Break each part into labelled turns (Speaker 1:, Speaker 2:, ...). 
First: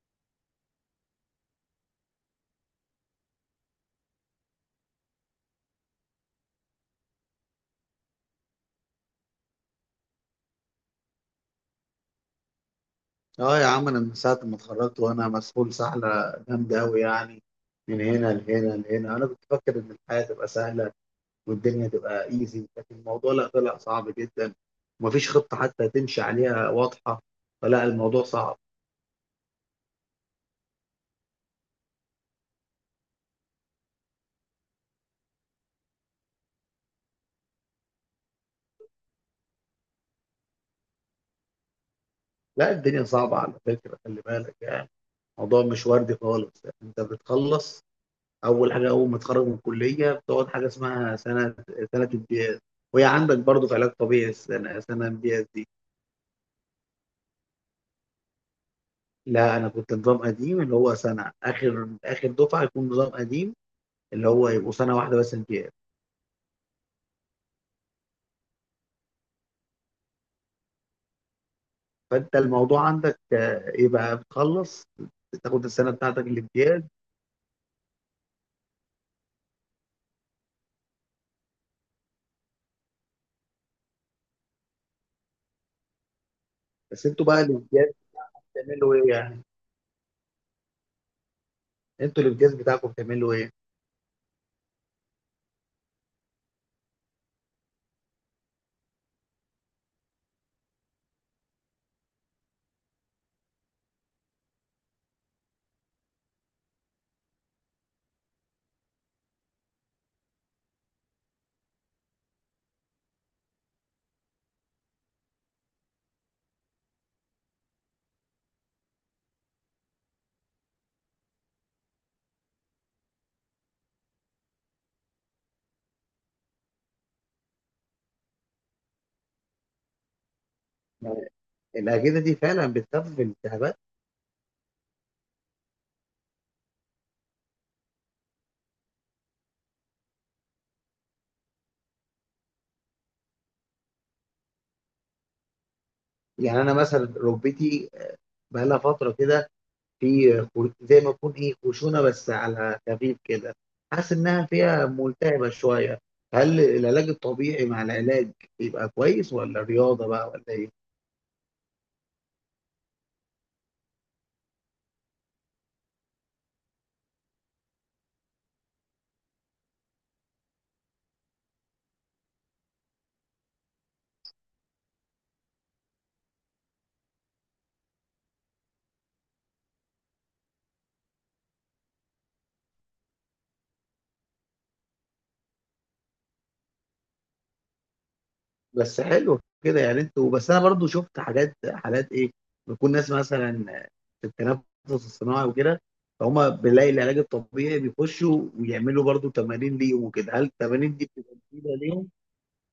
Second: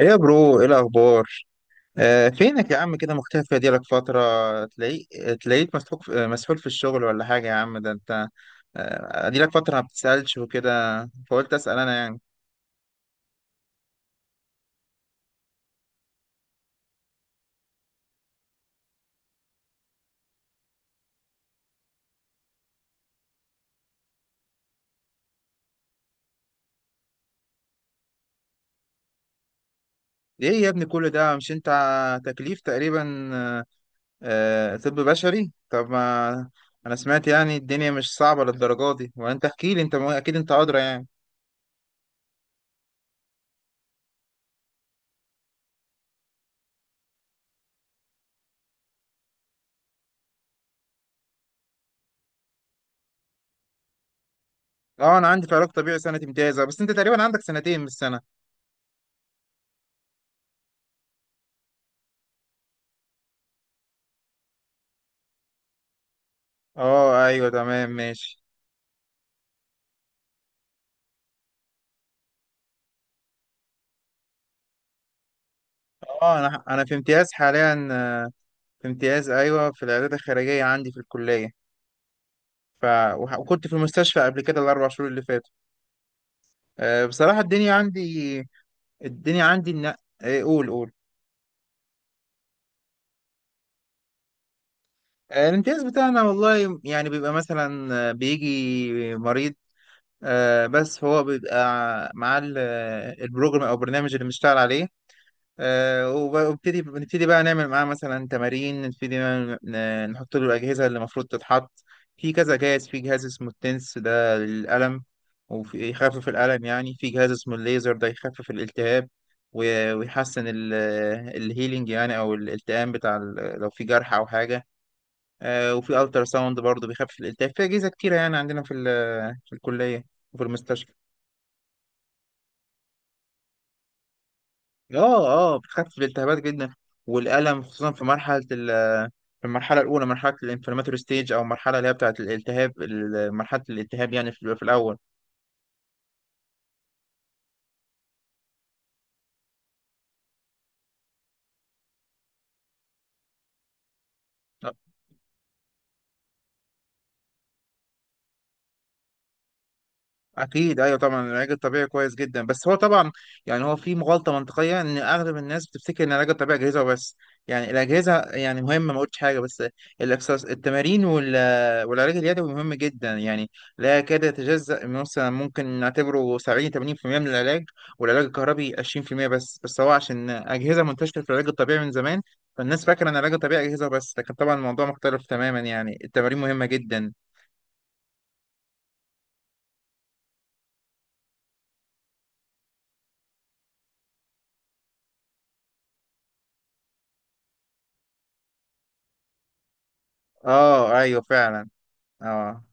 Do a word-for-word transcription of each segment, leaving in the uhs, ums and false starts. Speaker 1: ايه يا برو، ايه الاخبار؟ آه، فينك يا عم؟ كده مختفي، دي لك فتره. تلاقيك تلاقيك مسحوق في- مسحول في الشغل، ولا حاجه؟ يا عم ده انت. آه دي لك فتره ما بتسالش وكده، فقلت اسال انا يعني.
Speaker 2: اه يا عم، انا من ساعه ما اتخرجت وانا مسحول سحله جامده قوي يعني. من هنا لهنا لهنا. انا كنت فاكر ان الحياه تبقى سهله والدنيا تبقى ايزي، لكن الموضوع لا، طلع صعب جدا، ومفيش خطه حتى تمشي عليها واضحه. فلا، الموضوع صعب.
Speaker 1: ايه يا ابني، كل ده، مش انت تكليف تقريبا؟ آه آه، طب بشري. طب ما انا سمعت يعني الدنيا مش صعبه للدرجه دي، وانت احكي لي، انت م- اكيد انت ادرى يعني.
Speaker 2: لا، الدنيا صعبه على فكره، خلي بالك يعني. الموضوع مش وردي خالص. انت بتخلص، اول حاجه اول ما تتخرج من الكليه بتقعد حاجه اسمها سنه سنه امتياز. وهي عندك برضه في علاج طبيعي، السنه سنه
Speaker 1: اه انا
Speaker 2: امتياز.
Speaker 1: عندي في علاج طبيعي سنه امتيازه، بس انت تقريبا عندك سنتين مش سنه.
Speaker 2: لا، انا كنت نظام قديم، اللي هو سنه، اخر اخر دفعه يكون نظام قديم، اللي هو يبقوا سنه واحده بس امتياز.
Speaker 1: اه ايوه تمام ماشي.
Speaker 2: فانت الموضوع عندك آه، يبقى بتخلص، تاخد السنه بتاعتك
Speaker 1: اه، انا
Speaker 2: الامتياز.
Speaker 1: انا في امتياز حاليا. آه، في امتياز، ايوه، في العيادات الخارجيه عندي في الكليه. ف وح- وكنت في المستشفى قبل كده الاربع شهور اللي فاتوا. آه،
Speaker 2: بس انتوا
Speaker 1: بصراحه
Speaker 2: بقى
Speaker 1: الدنيا
Speaker 2: الامتياز
Speaker 1: عندي.
Speaker 2: بتعملوا ايه يعني؟
Speaker 1: الدنيا عندي إن. آه، قول قول.
Speaker 2: انتوا الامتياز بتاعكم بتعملوا ايه؟
Speaker 1: آه، الامتياز بتاعنا، والله يعني بيبقى مثلا آه، بيجي مريض. آه، بس هو بيبقى معاه ال- آه، البروجرام او البرنامج اللي بنشتغل عليه. آه، وب- وابتدي بنبتدي بقى نعمل معاه مثلا تمارين، نبتدي نعمل- ن- نحط له الأجهزة اللي المفروض تتحط. في كذا جهاز. في جهاز اسمه التنس، ده للألم وفي يخفف الألم يعني. في جهاز اسمه الليزر، ده يخفف الالتهاب و- ويحسن ال- الهيلينج يعني، أو الالتئام بتاع ال- لو في جرح أو حاجة. آه، وفي ألترا ساوند برضه بيخفف الالتهاب. في أجهزة كتيرة يعني عندنا في ال- في الكلية وفي المستشفى.
Speaker 2: يعني الاجهزه دي فعلا بتخفف الالتهابات؟
Speaker 1: اه. اه بتخفف الالتهابات جدا والألم، خصوصا في مرحلة ال في المرحلة الأولى، مرحلة الانفلاماتوري ستيج، أو المرحلة اللي هي بتاعة الالتهاب، ال- مرحلة الالتهاب يعني، في في الأول.
Speaker 2: يعني انا مثلا ركبتي آه، بقى لها فتره كده، في خر- زي ما يكون ايه، خشونه بس على خفيف كده، حاسس انها
Speaker 1: آه.
Speaker 2: فيها ملتهبه شويه. هل العلاج الطبيعي مع العلاج يبقى كويس، ولا رياضه بقى، ولا ايه؟
Speaker 1: اكيد، ايوه، طبعا العلاج الطبيعي كويس جدا، بس هو طبعا يعني هو في غلطه منطقيه ان اغلب الناس بتفتكر ان العلاج الطبيعي اجهزه وبس. يعني الاجهزه يعني مهمه، ما قلتش حاجه، بس الاكسس التمارين وال- والعلاج اليدوي مهم جدا يعني، لا يكاد يتجزأ من- مثلا ممكن نعتبره سبعين ثمانين في المية من العلاج، والعلاج الكهربي عشرين في المية بس، بس هو عشان اجهزه منتشره في العلاج الطبيعي من زمان، فالناس فاكره ان العلاج الطبيعي اجهزه بس. لكن طبعا الموضوع مختلف تماما يعني، التمارين مهمه جدا.
Speaker 2: بس حلو كده يعني انتوا. بس انا برضو شفت حاجات، حالات ايه، بيكون ناس مثلا في التنفس الصناعي وكده، فهم بيلاقي العلاج الطبيعي بيخشوا ويعملوا برضو تمارين ليهم وكده. هل التمارين
Speaker 1: اه
Speaker 2: دي
Speaker 1: ايوه
Speaker 2: بتبقى
Speaker 1: فعلا.
Speaker 2: مفيده ليهم؟
Speaker 1: اه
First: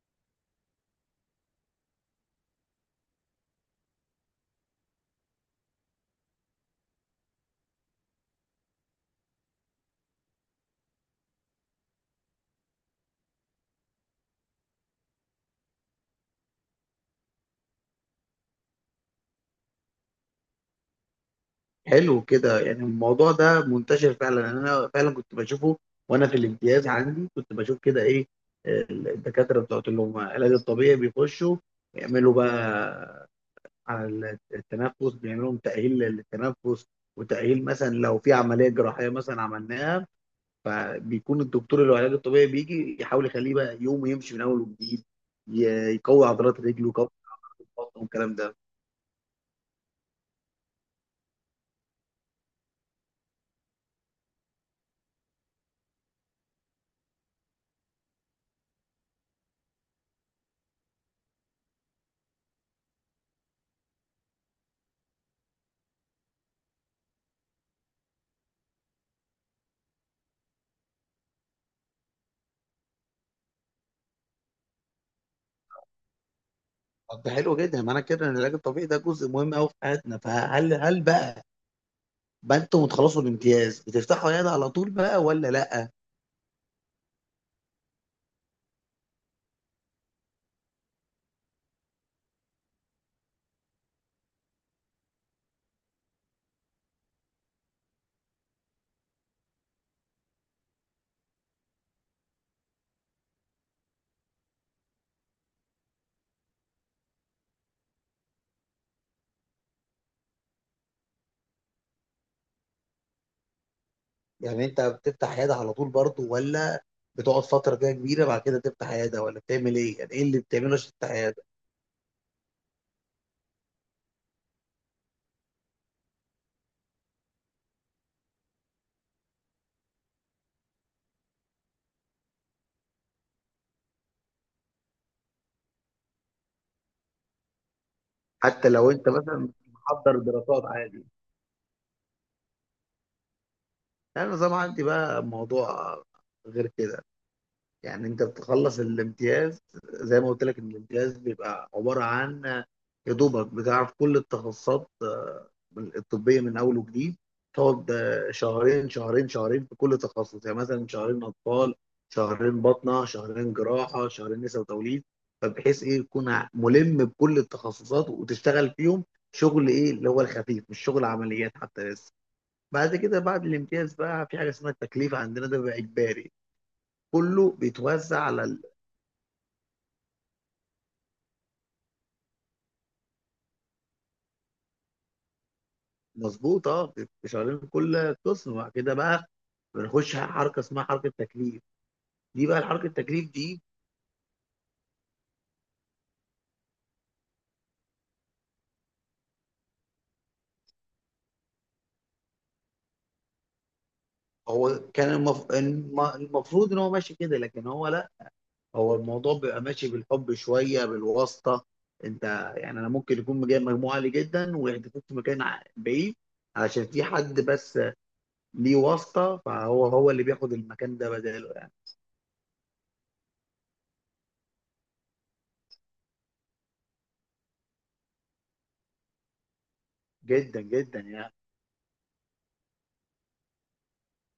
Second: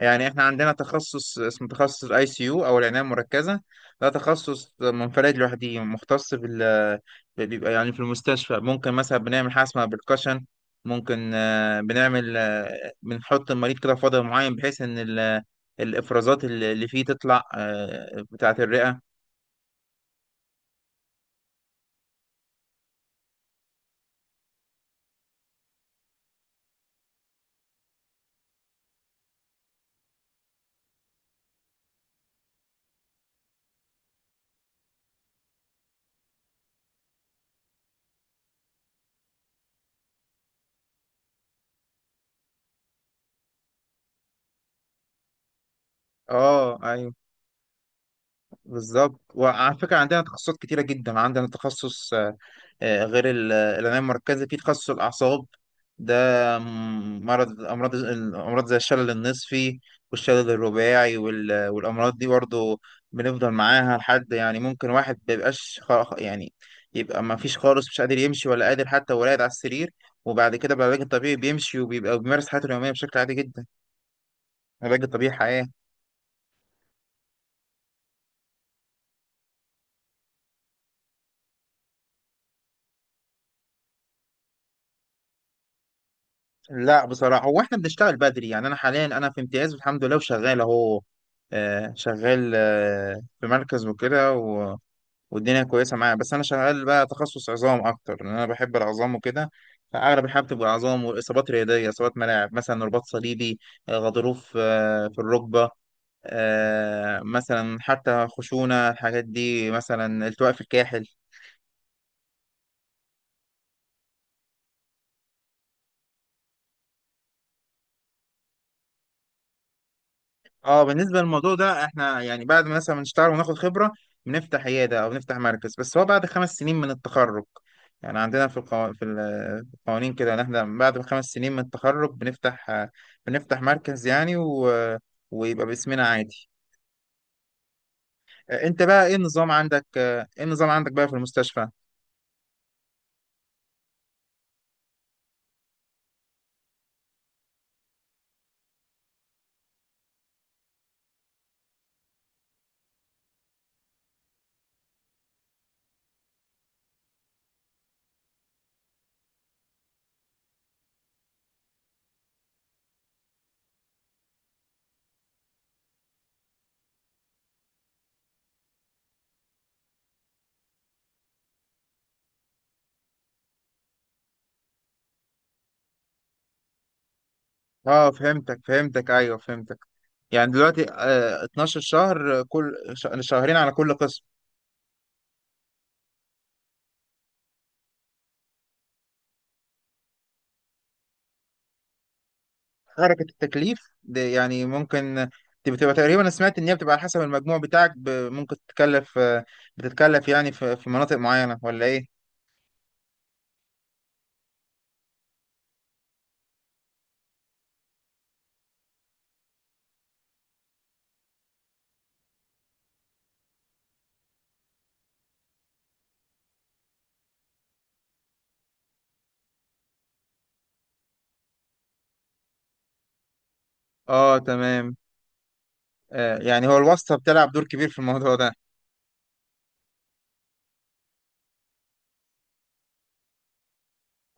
Speaker 1: يعني احنا عندنا تخصص، اسمه تخصص الاي سي يو او العنايه المركزه، ده تخصص منفرد لوحده، مختص بال. بيبقى يعني في المستشفى ممكن مثلا بنعمل حاجه اسمها بالكشن، ممكن آه، بنعمل، آه، بنحط المريض كده في وضع معين بحيث ان ال- الافرازات اللي اللي فيه تطلع، آه، بتاعه الرئه.
Speaker 2: حلو كده، يعني الموضوع ده منتشر فعلا. يعني انا فعلا كنت بشوفه، وانا في الامتياز عندي كنت بشوف كده ايه، الدكاتره بتوع اللي هم العلاج الطبيعي بيخشوا يعملوا بقى على التنفس، بيعملوا لهم تاهيل للتنفس، وتاهيل مثلا لو في عمليه جراحيه مثلا عملناها، فبيكون الدكتور اللي هو العلاج الطبيعي بيجي يحاول يخليه بقى يوم يمشي من اول وجديد، ي- يقوي عضلات
Speaker 1: اه
Speaker 2: رجله، يقوي
Speaker 1: ايوه
Speaker 2: عضلات بطنه، والكلام ده.
Speaker 1: بالظبط. وعلى فكرة عندنا تخصصات كتيرة جدا. عندنا تخصص، آه، آه، غير ال- العناية المركزة، في تخصص الأعصاب ده، م- مرض أمراض الأمراض زي الشلل النصفي والشلل الرباعي، وال- والأمراض دي برضه بنفضل معاها لحد يعني، ممكن واحد مبيبقاش خ- يعني يبقى ما فيش خالص، مش قادر يمشي ولا قادر، حتى ولا قاعد على السرير، وبعد كده بالعلاج الطبيعي بيمشي وبيبقى بيمارس حياته اليومية بشكل عادي جدا. العلاج الطبيعي حياة.
Speaker 2: طب ده حلو جدا. معنى كده ان العلاج الطبيعي ده جزء مهم قوي في حياتنا. فهل هل بقى بقى انتوا بتخلصوا الامتياز بتفتحوا عياده على طول بقى، ولا لا؟
Speaker 1: لا، بصراحة هو احنا بنشتغل بدري يعني. انا حاليا انا في امتياز، الحمد لله، وشغال اهو. آه، شغال، آه، في مركز وكده، و- والدنيا كويسة معايا. بس انا شغال بقى تخصص عظام اكتر، لان انا بحب العظام وكده، فاغلب الحاجة بتبقى عظام واصابات رياضية، اصابات ملاعب، مثلا رباط صليبي، آه، غضروف، آه، في الركبة، آه، مثلا حتى خشونة. الحاجات دي مثلا التواء في الكاحل.
Speaker 2: يعني انت بتفتح عياده على طول برضه، ولا بتقعد فتره كده كبيره بعد كده تفتح عياده، ولا بتعمل ايه؟ يعني ايه اللي بتعمله
Speaker 1: اه،
Speaker 2: عشان تفتح
Speaker 1: بالنسبه
Speaker 2: عياده؟
Speaker 1: للموضوع ده احنا يعني بعد ما مثلا نشتغل وناخد خبره بنفتح عياده او نفتح مركز، بس هو بعد خمس سنين من التخرج يعني. عندنا في القو... في ال- في القوانين كده ان احنا بعد خمس سنين من التخرج بنفتح، آه، بنفتح مركز يعني، و... ويبقى باسمنا عادي. آه،
Speaker 2: حتى
Speaker 1: انت
Speaker 2: لو
Speaker 1: بقى
Speaker 2: انت
Speaker 1: ايه
Speaker 2: مثلا
Speaker 1: النظام عندك
Speaker 2: محضر
Speaker 1: آه، ايه
Speaker 2: دراسات
Speaker 1: النظام عندك
Speaker 2: عادي.
Speaker 1: بقى في المستشفى؟
Speaker 2: انا زي ما عندي بقى موضوع غير كده، يعني انت بتخلص الامتياز، زي ما قلت لك ان الامتياز بيبقى عباره عن، يا دوبك بتعرف كل التخصصات آه، الطبيه من اول وجديد. تقعد آه، شهرين شهرين شهرين في كل تخصص، يعني مثلا شهرين اطفال، شهرين باطنه، شهرين جراحه، شهرين نساء وتوليد، فبحيث ايه تكون ملم بكل التخصصات وتشتغل فيهم شغل ايه اللي هو الخفيف، مش شغل عمليات حتى لسه. بعد كده بعد الامتياز بقى في حاجه اسمها التكليف، عندنا ده بقى اجباري، كله
Speaker 1: اه
Speaker 2: بيتوزع على،
Speaker 1: فهمتك فهمتك ايوه فهمتك. يعني دلوقتي آه، اتناشر شهر، آه، كل ش- شهرين على كل قسم.
Speaker 2: مظبوط اه، بيبقوا شغالين في كل قسم. وبعد كده بقى بنخش على حركه اسمها حركه تكليف. دي بقى الحركه
Speaker 1: حركة
Speaker 2: التكليف دي،
Speaker 1: التكليف دي يعني ممكن، دي بتبقى تقريبا أنا سمعت إن هي بتبقى على حسب المجموع بتاعك، ب- ممكن تتكلف، بتتكلف يعني في في مناطق معينة ولا إيه؟
Speaker 2: هو كان المف... الم- المفروض ان هو ماشي كده، لكن هو لا. هو الموضوع بيبقى ماشي بالحب شويه، بالواسطه. انت يعني، انا ممكن يكون جايب مجموعه عاليه جدا ويحدفوك في مكان ع- بعيد، علشان في حد بس ليه واسطه، فهو هو اللي بياخد المكان ده بداله يعني.
Speaker 1: آه تمام. آه يعني هو الواسطة بتلعب دور كبير في الموضوع ده.
Speaker 2: جدا جدا يعني.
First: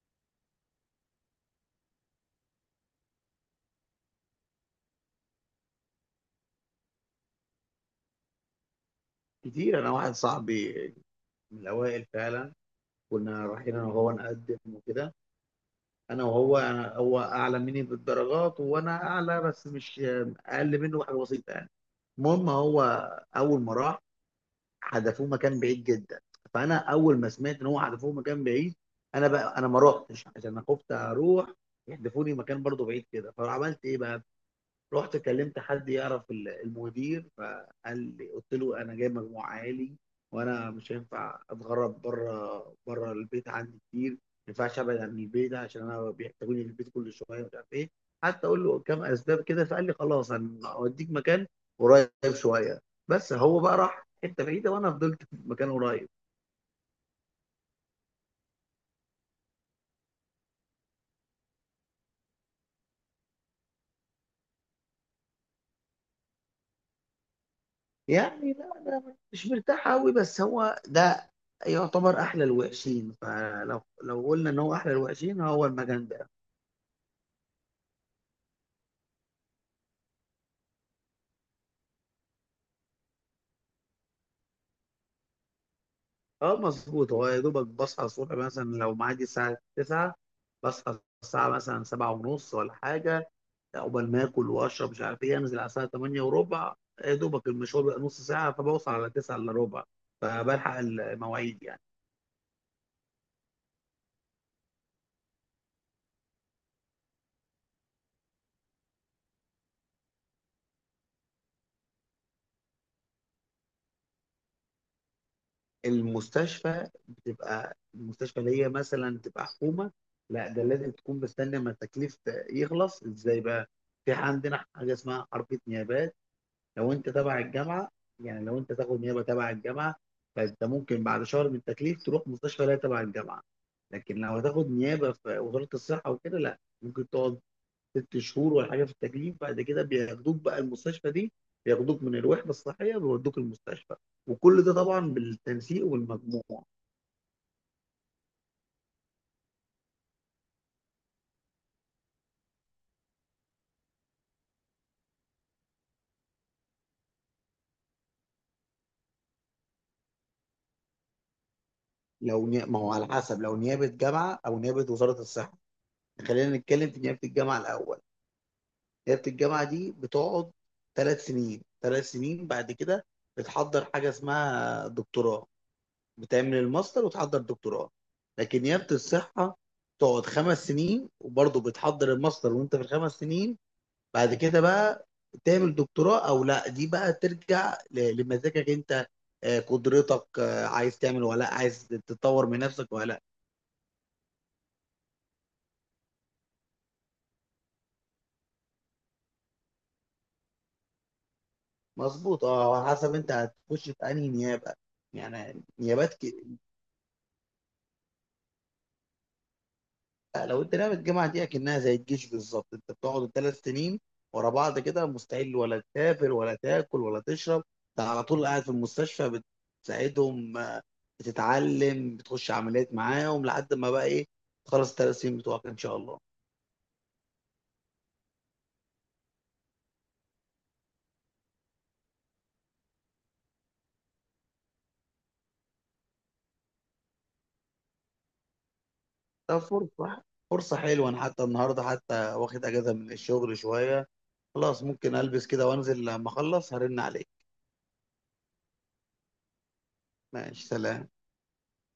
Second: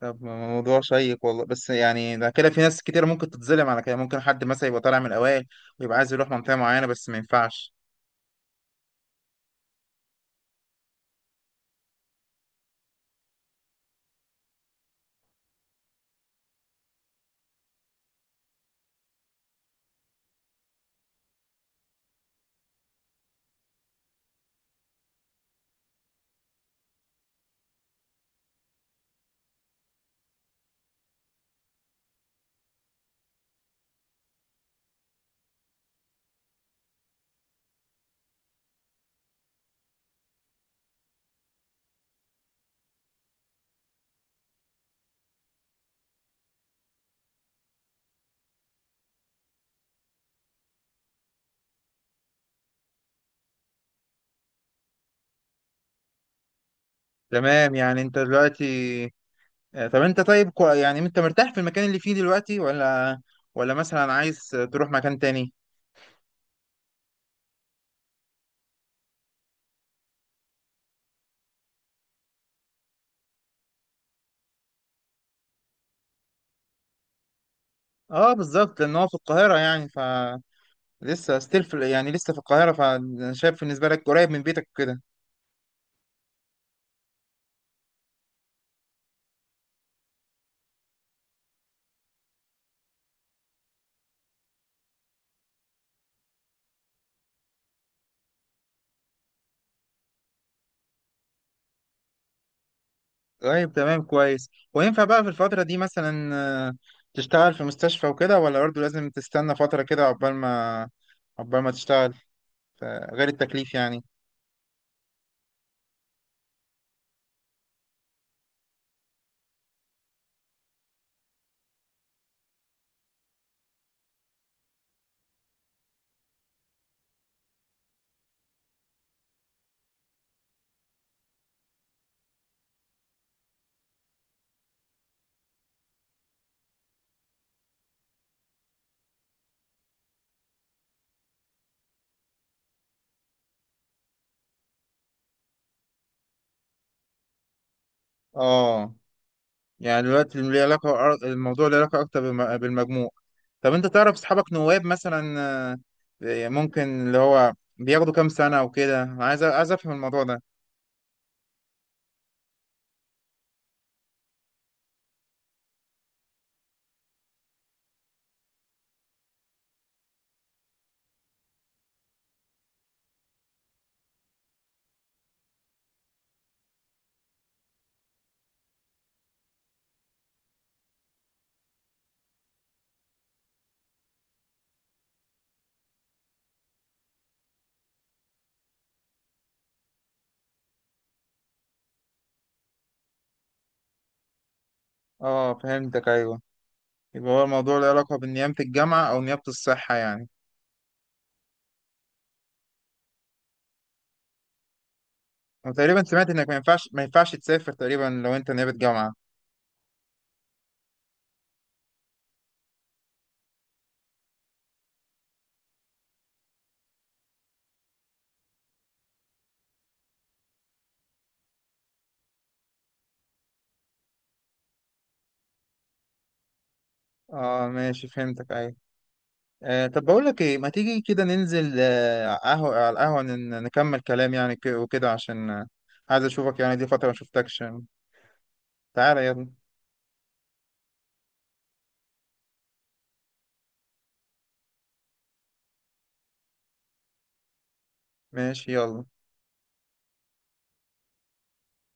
Speaker 1: طب موضوع شيق والله، بس يعني ده كده في ناس كتير ممكن تتظلم على كده، ممكن حد مثلا يبقى طالع من الأوائل ويبقى عايز يروح منطقة معينة بس ما ينفعش.
Speaker 2: كتير. انا واحد صاحبي من الاوائل فعلا، كنا رايحين انا وهو نقدم وكده، انا وهو، أنا هو اعلى مني بالدرجات، وانا اعلى بس مش، اقل منه بحاجه بسيطه يعني. المهم، هو اول ما راح حدفوه مكان بعيد جدا. فانا اول ما سمعت ان هو حدفوه مكان بعيد، انا بقى انا ما رحتش، عشان انا خفت اروح يحدفوني مكان برضه بعيد كده. فعملت ايه بقى؟ رحت كلمت حد يعرف ال- المدير، فقال لي، قلت له انا جاي مجموع عالي، وانا مش هينفع اتغرب، بره بره البيت عندي كتير، ما ينفعش ابعد عن البيت، عشان انا بيحتاجوني في البيت كل شويه، مش عارف ايه، حتى اقول له كام اسباب كده. فقال لي خلاص، انا اوديك مكان قريب شويه. بس هو بقى راح حته بعيده، وانا فضلت في مكان قريب.
Speaker 1: تمام، يعني أنت دلوقتي، آه، طب أنت طيب كو- يعني أنت مرتاح في المكان اللي فيه دلوقتي، ولا ولا مثلا عايز تروح مكان تاني؟
Speaker 2: يعني لا، انا مش مرتاح قوي، بس هو ده يعتبر احلى الوحشين. فلو لو قلنا ان هو احلى الوحشين، هو المكان ده.
Speaker 1: اه بالظبط، لان هو في القاهرة يعني. ف لسه ستيل في يعني لسه في القاهرة. فانا شايف بالنسبة لك قريب من بيتك كده.
Speaker 2: اه مظبوط، هو يا دوبك بصحى الصبح مثلا، لو معادي الساعة تسعة بصحى الساعة مثلا سبعة ونص ولا حاجة، عقبال ما آكل وأشرب مش عارف إيه، أنزل على الساعة ثمانية وربع، يا دوبك المشوار بيبقى نص ساعة، فبوصل على تسعة إلا ربع، فبلحق المواعيد يعني.
Speaker 1: طيب تمام كويس. وينفع بقى في الفترة دي مثلا، آه، تشتغل في مستشفى وكده، ولا برضه لازم تستنى فترة كده عقبال ما عقبال ما تشتغل؟ ف- غير التكليف يعني.
Speaker 2: المستشفى بتبقى المستشفى اللي هي مثلا تبقى حكومة، لا ده لازم تكون مستني. أما التكليف يخلص إزاي بقى؟ في عندنا حاجة اسمها حركة نيابات. لو انت تبع الجامعه، يعني لو انت تاخد نيابه تبع الجامعه، فانت ممكن بعد شهر من التكليف تروح مستشفى، لا تبع الجامعه. لكن لو هتاخد نيابه في وزاره الصحه وكده، لا، ممكن تقعد ست شهور ولا حاجه في التكليف، بعد كده بياخدوك بقى المستشفى دي، بياخدوك من الوحده الصحيه بيودوك المستشفى. وكل ده طبعا بالتنسيق والمجموع.
Speaker 1: اه، يعني دلوقتي ليه علاقة الموضوع له علاقة أكتر بالم- بالمجموع. طب أنت تعرف أصحابك نواب مثلا، آه، ممكن اللي هو بياخدوا كام سنة وكده؟ أنا عايز عايز أفهم الموضوع ده.
Speaker 2: لو ني... ما هو على حسب، لو نيابه جامعه او نيابه وزاره الصحه. خلينا نتكلم في نيابه الجامعه الاول. ليله الجامعه دي بتقعد ثلاث سنين، ثلاث سنين بعد كده بتحضر حاجه اسمها دكتوراه، بتعمل الماستر وتحضر دكتوراه. لكن نيابه الصحه تقعد خمس سنين، وبرضه بتحضر الماستر وانت في الخمس سنين. بعد كده بقى تعمل دكتوراه او لا، دي بقى ترجع ل- لمزاجك انت، آه، قدرتك، آه، عايز تعمل ولا لا، عايز تطور من نفسك ولا لا.
Speaker 1: اه فهمتك أيوه، يبقى هو الموضوع له علاقة بنيابة الجامعة أو نيابة الصحة يعني.
Speaker 2: مظبوط اه، على حسب انت هتخش في انهي نيابه يعني،
Speaker 1: وتقريبا
Speaker 2: نيابات.
Speaker 1: سمعت إنك ما ينفعش ما ينفعش تسافر تقريبا لو أنت نيابة جامعة.
Speaker 2: لا، لو انت لعبة الجامعة دي اكنها زي الجيش بالظبط، انت بتقعد الثلاث سنين ورا بعض كده، مستحيل ولا تسافر ولا تاكل ولا تشرب، انت على طول قاعد في المستشفى بتساعدهم، آه، بتتعلم، بتخش عمليات معاهم، لحد ما بقى ايه، تخلص الثلاث سنين بتوعك ان شاء الله.
Speaker 1: اه ماشي فهمتك أيوة. آه طب بقول لك إيه، ما تيجي كده ننزل آه قهوة على القهوة، ن- نكمل كلام يعني، ك- وكده عشان آه، عايز أشوفك يعني. دي فترة ما شفتكش. تعالى يلا.
Speaker 2: ده فرصة فرصة حلوة، انا حتى النهارده حتى واخد اجازة من الشغل شوية. خلاص ممكن البس كده وانزل، لما اخلص هرن عليك.
Speaker 1: ماشي يلا.
Speaker 2: ماشي، سلام.